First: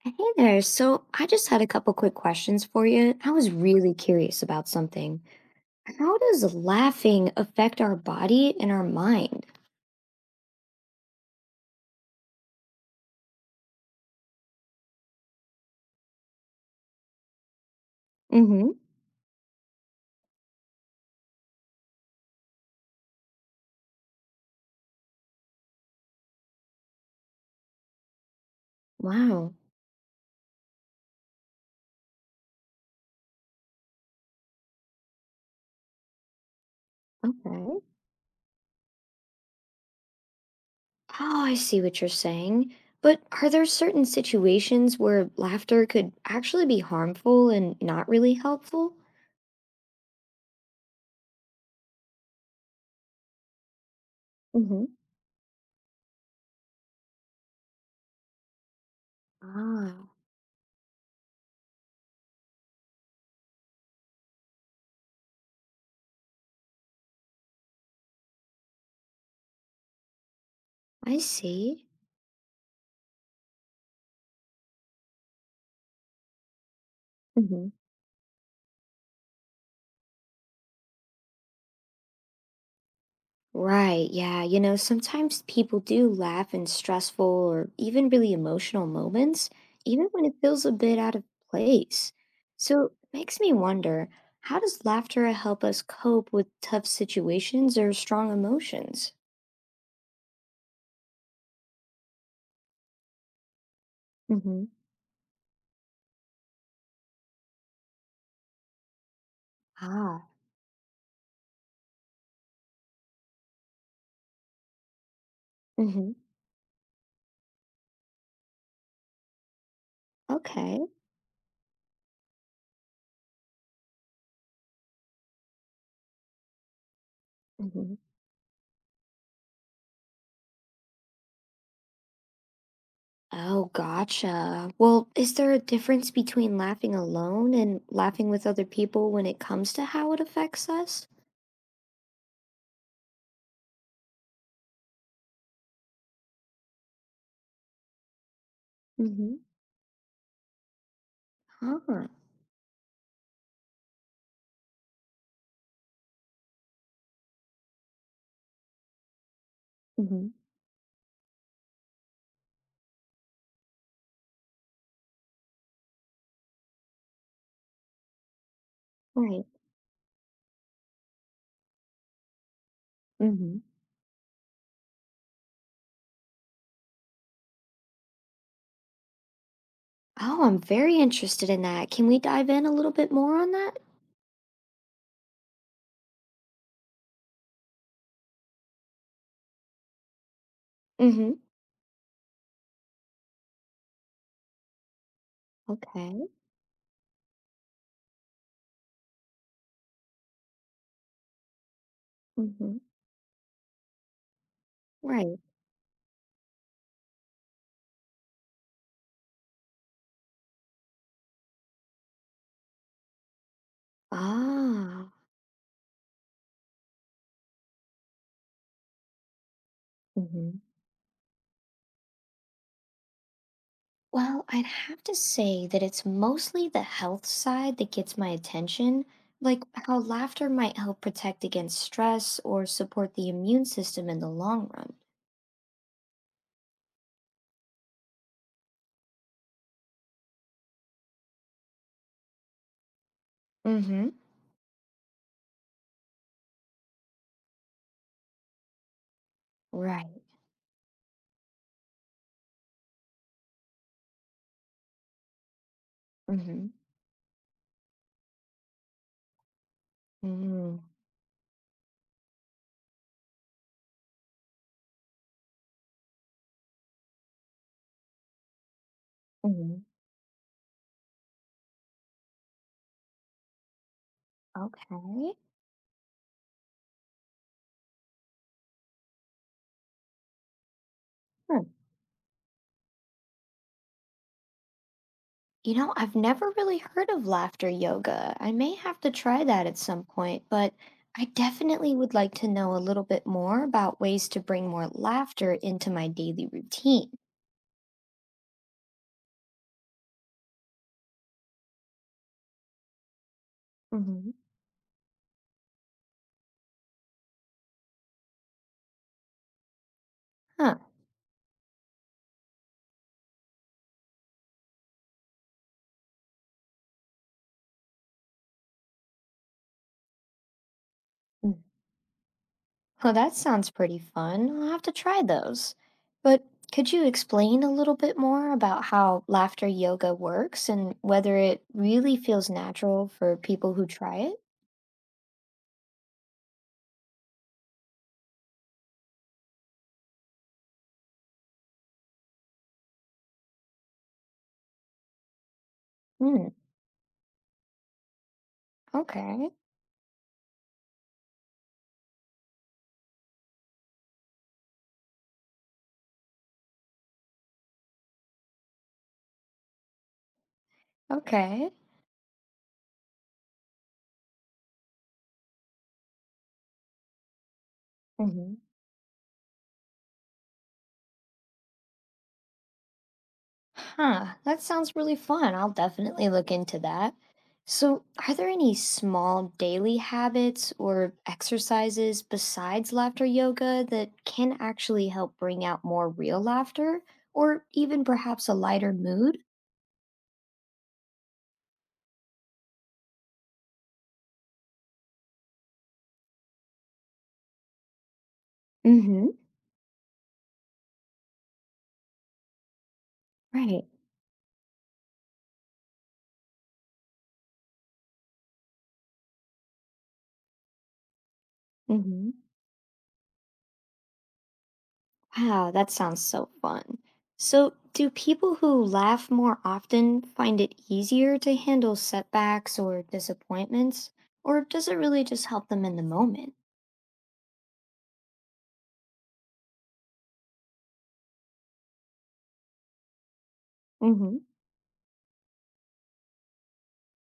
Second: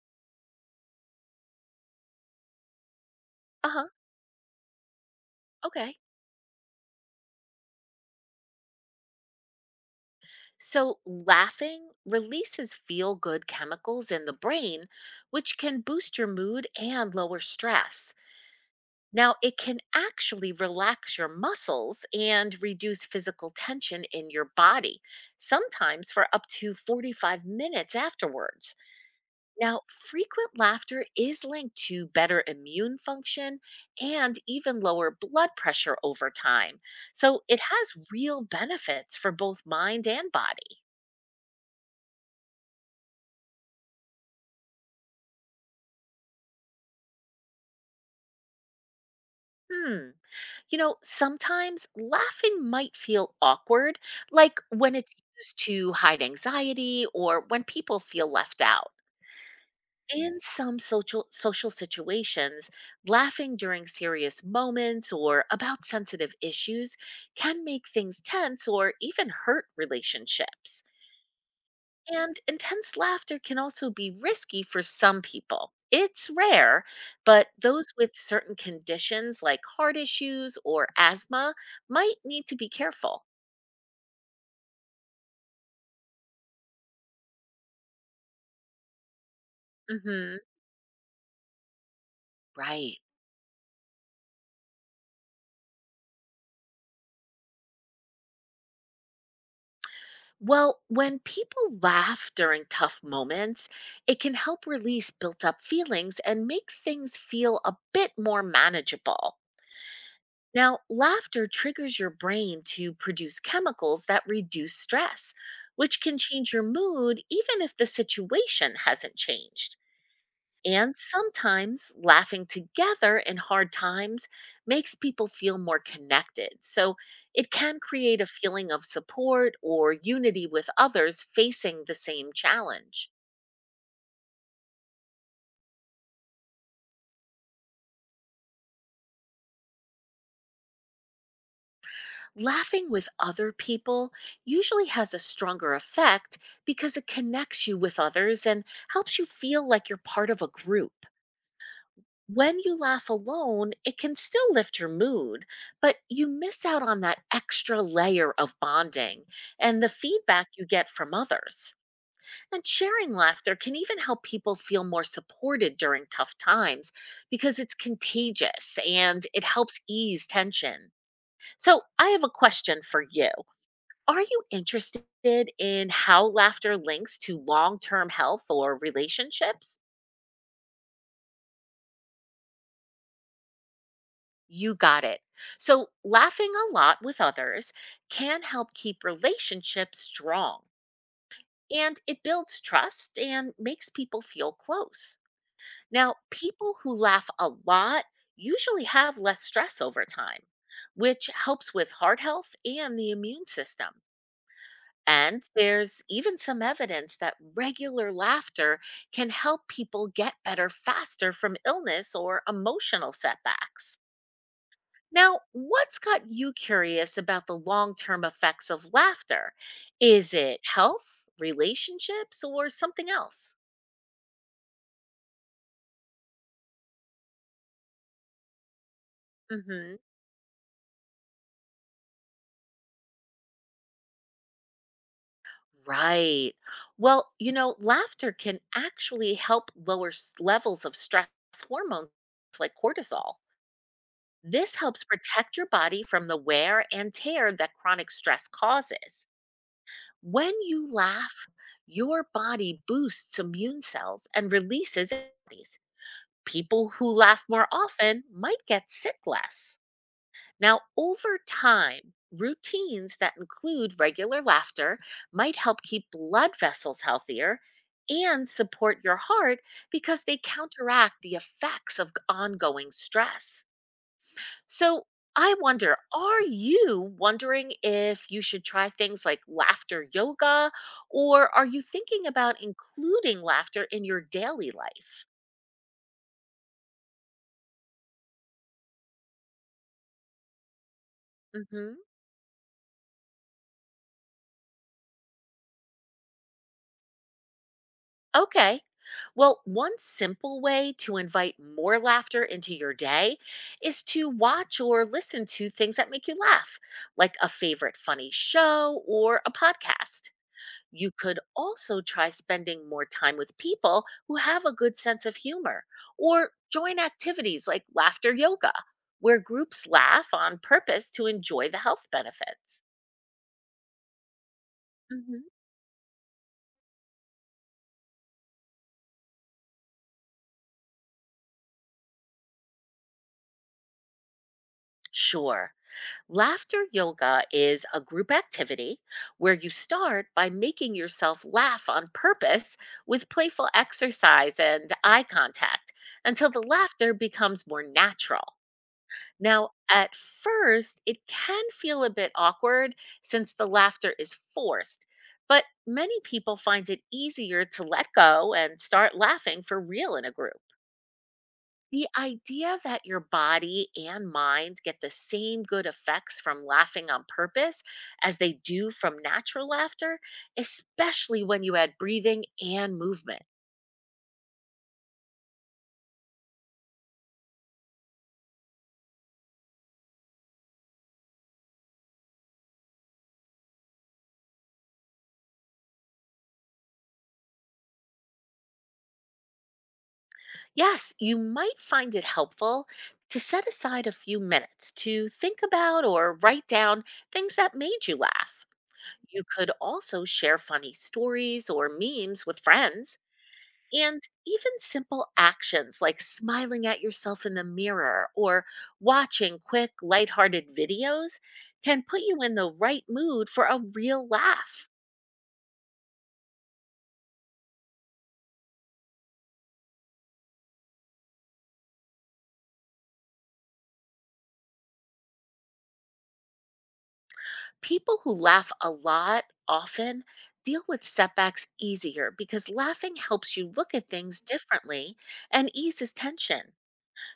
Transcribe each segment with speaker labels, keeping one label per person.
Speaker 1: Hey there. So I just had a couple quick questions for you. I was
Speaker 2: Uh-huh.
Speaker 1: really curious about something.
Speaker 2: Okay.
Speaker 1: How does laughing affect our body and our mind?
Speaker 2: So laughing releases feel good chemicals in the brain, which can boost your mood and lower stress.
Speaker 1: Mm-hmm.
Speaker 2: Now, it can actually relax your muscles and reduce physical tension in your body, sometimes for up to 45 minutes afterwards.
Speaker 1: Wow.
Speaker 2: Now, frequent laughter is linked to better immune function and even lower blood pressure over time. So it
Speaker 1: Okay. Oh,
Speaker 2: has real benefits for both mind and body.
Speaker 1: I see what you're saying. But are there certain situations where laughter could actually be harmful and not really helpful?
Speaker 2: Hmm. Sometimes laughing might feel awkward, like when
Speaker 1: Mm-hmm.
Speaker 2: it's used to hide anxiety or when people feel left out.
Speaker 1: Ah,
Speaker 2: In some social situations, laughing during serious moments or about sensitive issues can make things tense or even hurt relationships.
Speaker 1: I see.
Speaker 2: And intense laughter can also be risky for some people. It's rare, but those with certain conditions like heart issues or asthma might need to be careful.
Speaker 1: Right, yeah. You know, sometimes people do laugh in stressful or even really emotional moments, even when
Speaker 2: Mhm.
Speaker 1: it feels a bit out of place. So it
Speaker 2: Right.
Speaker 1: makes me wonder, how does laughter help us cope with tough situations or strong emotions?
Speaker 2: Well, when people laugh during tough moments, it can
Speaker 1: Mm-hmm.
Speaker 2: help release built up feelings and make things feel a bit more manageable.
Speaker 1: Ah.
Speaker 2: Now, laughter triggers your brain to produce chemicals that reduce stress, which
Speaker 1: Mm-hmm.
Speaker 2: can change your mood even if the situation hasn't changed.
Speaker 1: Okay.
Speaker 2: And sometimes laughing together in hard times makes people feel more connected. So it can
Speaker 1: Mm-hmm.
Speaker 2: create a feeling of support or unity with others facing the same challenge.
Speaker 1: Oh, gotcha. Well, is there a difference between laughing alone and laughing with other people when it comes to how it affects us?
Speaker 2: Laughing with other people usually has a stronger effect because it connects you with others and helps you
Speaker 1: Mm-hmm.
Speaker 2: feel like you're part of a group.
Speaker 1: Ah.
Speaker 2: When you laugh alone, it can still lift your mood, but you miss out on that extra layer of bonding and the
Speaker 1: Mm-hmm.
Speaker 2: feedback you get from others. And sharing laughter can even help people feel more supported during tough times because it's contagious and it
Speaker 1: Right.
Speaker 2: helps ease tension. So, I have a question for you.
Speaker 1: Mhm.
Speaker 2: Are you interested in how laughter links to long term health or relationships?
Speaker 1: Oh, I'm very interested in that. Can we dive in a little bit more on that?
Speaker 2: You got it. So, laughing a lot with others can help keep relationships strong
Speaker 1: Mhm.
Speaker 2: and it builds trust and makes people feel close. Now,
Speaker 1: Okay.
Speaker 2: people who laugh a lot usually have less stress over time, which helps with heart health
Speaker 1: Mhm.
Speaker 2: and the immune system.
Speaker 1: Right.
Speaker 2: And there's even some evidence that regular laughter can help people get better faster from illness or emotional setbacks.
Speaker 1: Ah.
Speaker 2: Now, what's got you curious about the long term effects of laughter? Is it
Speaker 1: Mhm.
Speaker 2: health, relationships, or something else?
Speaker 1: Well, I'd have to say that it's mostly the health side that gets my attention, like
Speaker 2: Hmm.
Speaker 1: how laughter might help protect against stress or support the immune system in the long run.
Speaker 2: Right. Well, laughter can actually help lower levels of stress hormones like cortisol.
Speaker 1: Mhm.
Speaker 2: This helps protect your body from the wear and tear that chronic stress causes.
Speaker 1: Right.
Speaker 2: When you laugh, your body boosts immune cells and releases antibodies.
Speaker 1: Mhm.
Speaker 2: People who laugh more often might get sick less.
Speaker 1: Mm.
Speaker 2: Now, over time, routines that include regular laughter might help keep blood vessels healthier and support your heart
Speaker 1: Mhm.
Speaker 2: because they counteract the effects of ongoing stress.
Speaker 1: Okay.
Speaker 2: So, I wonder, are you wondering if you should try things like laughter yoga, or
Speaker 1: Hmm.
Speaker 2: are you thinking about including laughter in your daily life?
Speaker 1: You know, I've never really heard of laughter yoga. I may have to try that at some point, but I definitely
Speaker 2: Hmm.
Speaker 1: would like to know a little bit more about ways to bring more laughter into my daily routine.
Speaker 2: Okay. Well, one simple way to invite more laughter into your day is to
Speaker 1: Hmm.
Speaker 2: watch or listen to things that make you laugh, like a favorite funny show or a podcast.
Speaker 1: Huh.
Speaker 2: You could also try spending more time with people who have a good sense of humor or join activities like laughter yoga, where groups laugh on purpose to
Speaker 1: Mm.
Speaker 2: enjoy the health benefits.
Speaker 1: Well, that sounds pretty fun. I'll have to try
Speaker 2: Hmm.
Speaker 1: those. But could you explain a little bit more about how laughter yoga works and whether it really feels natural for people who try it?
Speaker 2: Sure. Laughter yoga is a group activity where you start by making yourself laugh on purpose with playful exercise and eye contact
Speaker 1: Hmm.
Speaker 2: until the laughter becomes more natural.
Speaker 1: Okay.
Speaker 2: Now, at first, it can feel a bit awkward since the laughter is forced, but many people find it easier to let go and start laughing for real in a group.
Speaker 1: Okay.
Speaker 2: The idea that your body and mind get the same good effects from laughing on purpose as they do from natural laughter, especially when you add breathing and movement.
Speaker 1: Huh, that sounds really fun. I'll definitely look into that. So, are there any small daily habits or exercises besides laughter yoga that can actually help bring out more real laughter or even perhaps a lighter mood?
Speaker 2: Yes, you might find it helpful to set aside a few minutes to think about or write down things that made you laugh.
Speaker 1: Mm-hmm.
Speaker 2: You could also share funny stories or memes with friends.
Speaker 1: Right.
Speaker 2: And even simple actions like smiling at yourself in the mirror or watching quick, lighthearted videos can put
Speaker 1: Mm-hmm.
Speaker 2: you in the right mood for a real laugh.
Speaker 1: Wow, that sounds so fun. So, do people who laugh more often find it easier to handle setbacks or disappointments, or does it really just help them in the moment?
Speaker 2: People who laugh a lot often deal with setbacks easier because laughing helps you look at
Speaker 1: Mm-hmm.
Speaker 2: things differently and eases tension.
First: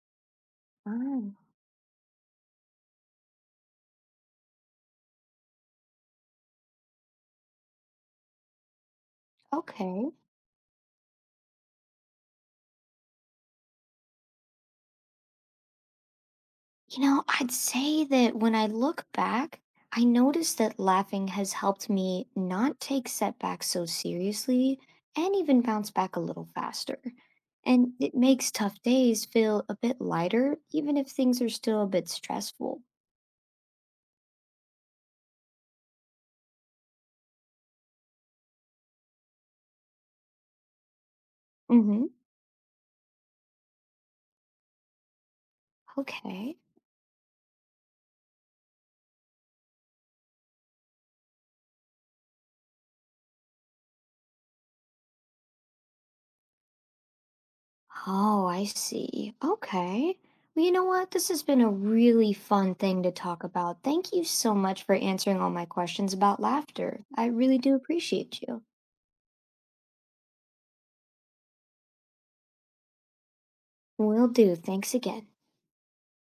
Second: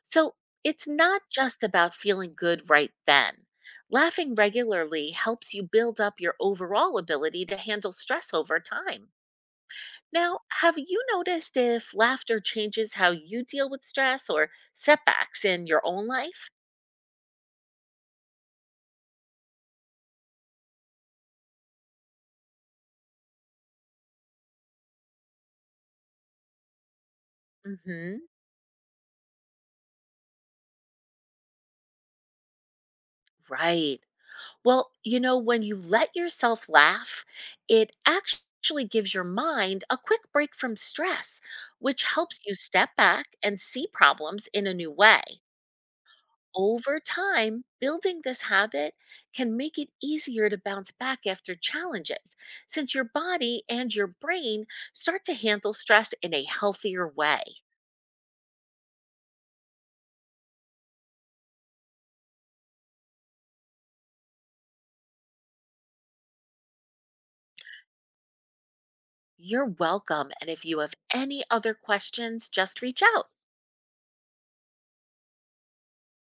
Speaker 2: So it's not
Speaker 1: Mm,
Speaker 2: just about feeling good right then. Laughing regularly helps you build up your overall ability to handle stress over time.
Speaker 1: okay.
Speaker 2: Now, have you noticed if laughter changes how you deal with stress or setbacks in your own life?
Speaker 1: You know, I'd say that when I look back, I notice that laughing has helped me not take setbacks so seriously and even bounce back a little faster. And it
Speaker 2: Mhm.
Speaker 1: makes tough days feel a bit lighter, even if things are still a bit stressful.
Speaker 2: Right. Well, when you let yourself laugh, it actually gives your mind a quick break from stress, which
Speaker 1: Mm-hmm.
Speaker 2: helps you step back and see problems in a new way.
Speaker 1: Okay.
Speaker 2: Over time, building this habit can make it easier to bounce back after challenges, since your body and your brain start to handle stress in a healthier way.
Speaker 1: Oh, I see. Okay. Well, you know what? This has been a really fun thing to talk about. Thank you so much for answering all my questions about laughter. I really do appreciate you.
Speaker 2: You're welcome. And if you have any other questions, just reach out.
Speaker 1: Will do. Thanks again.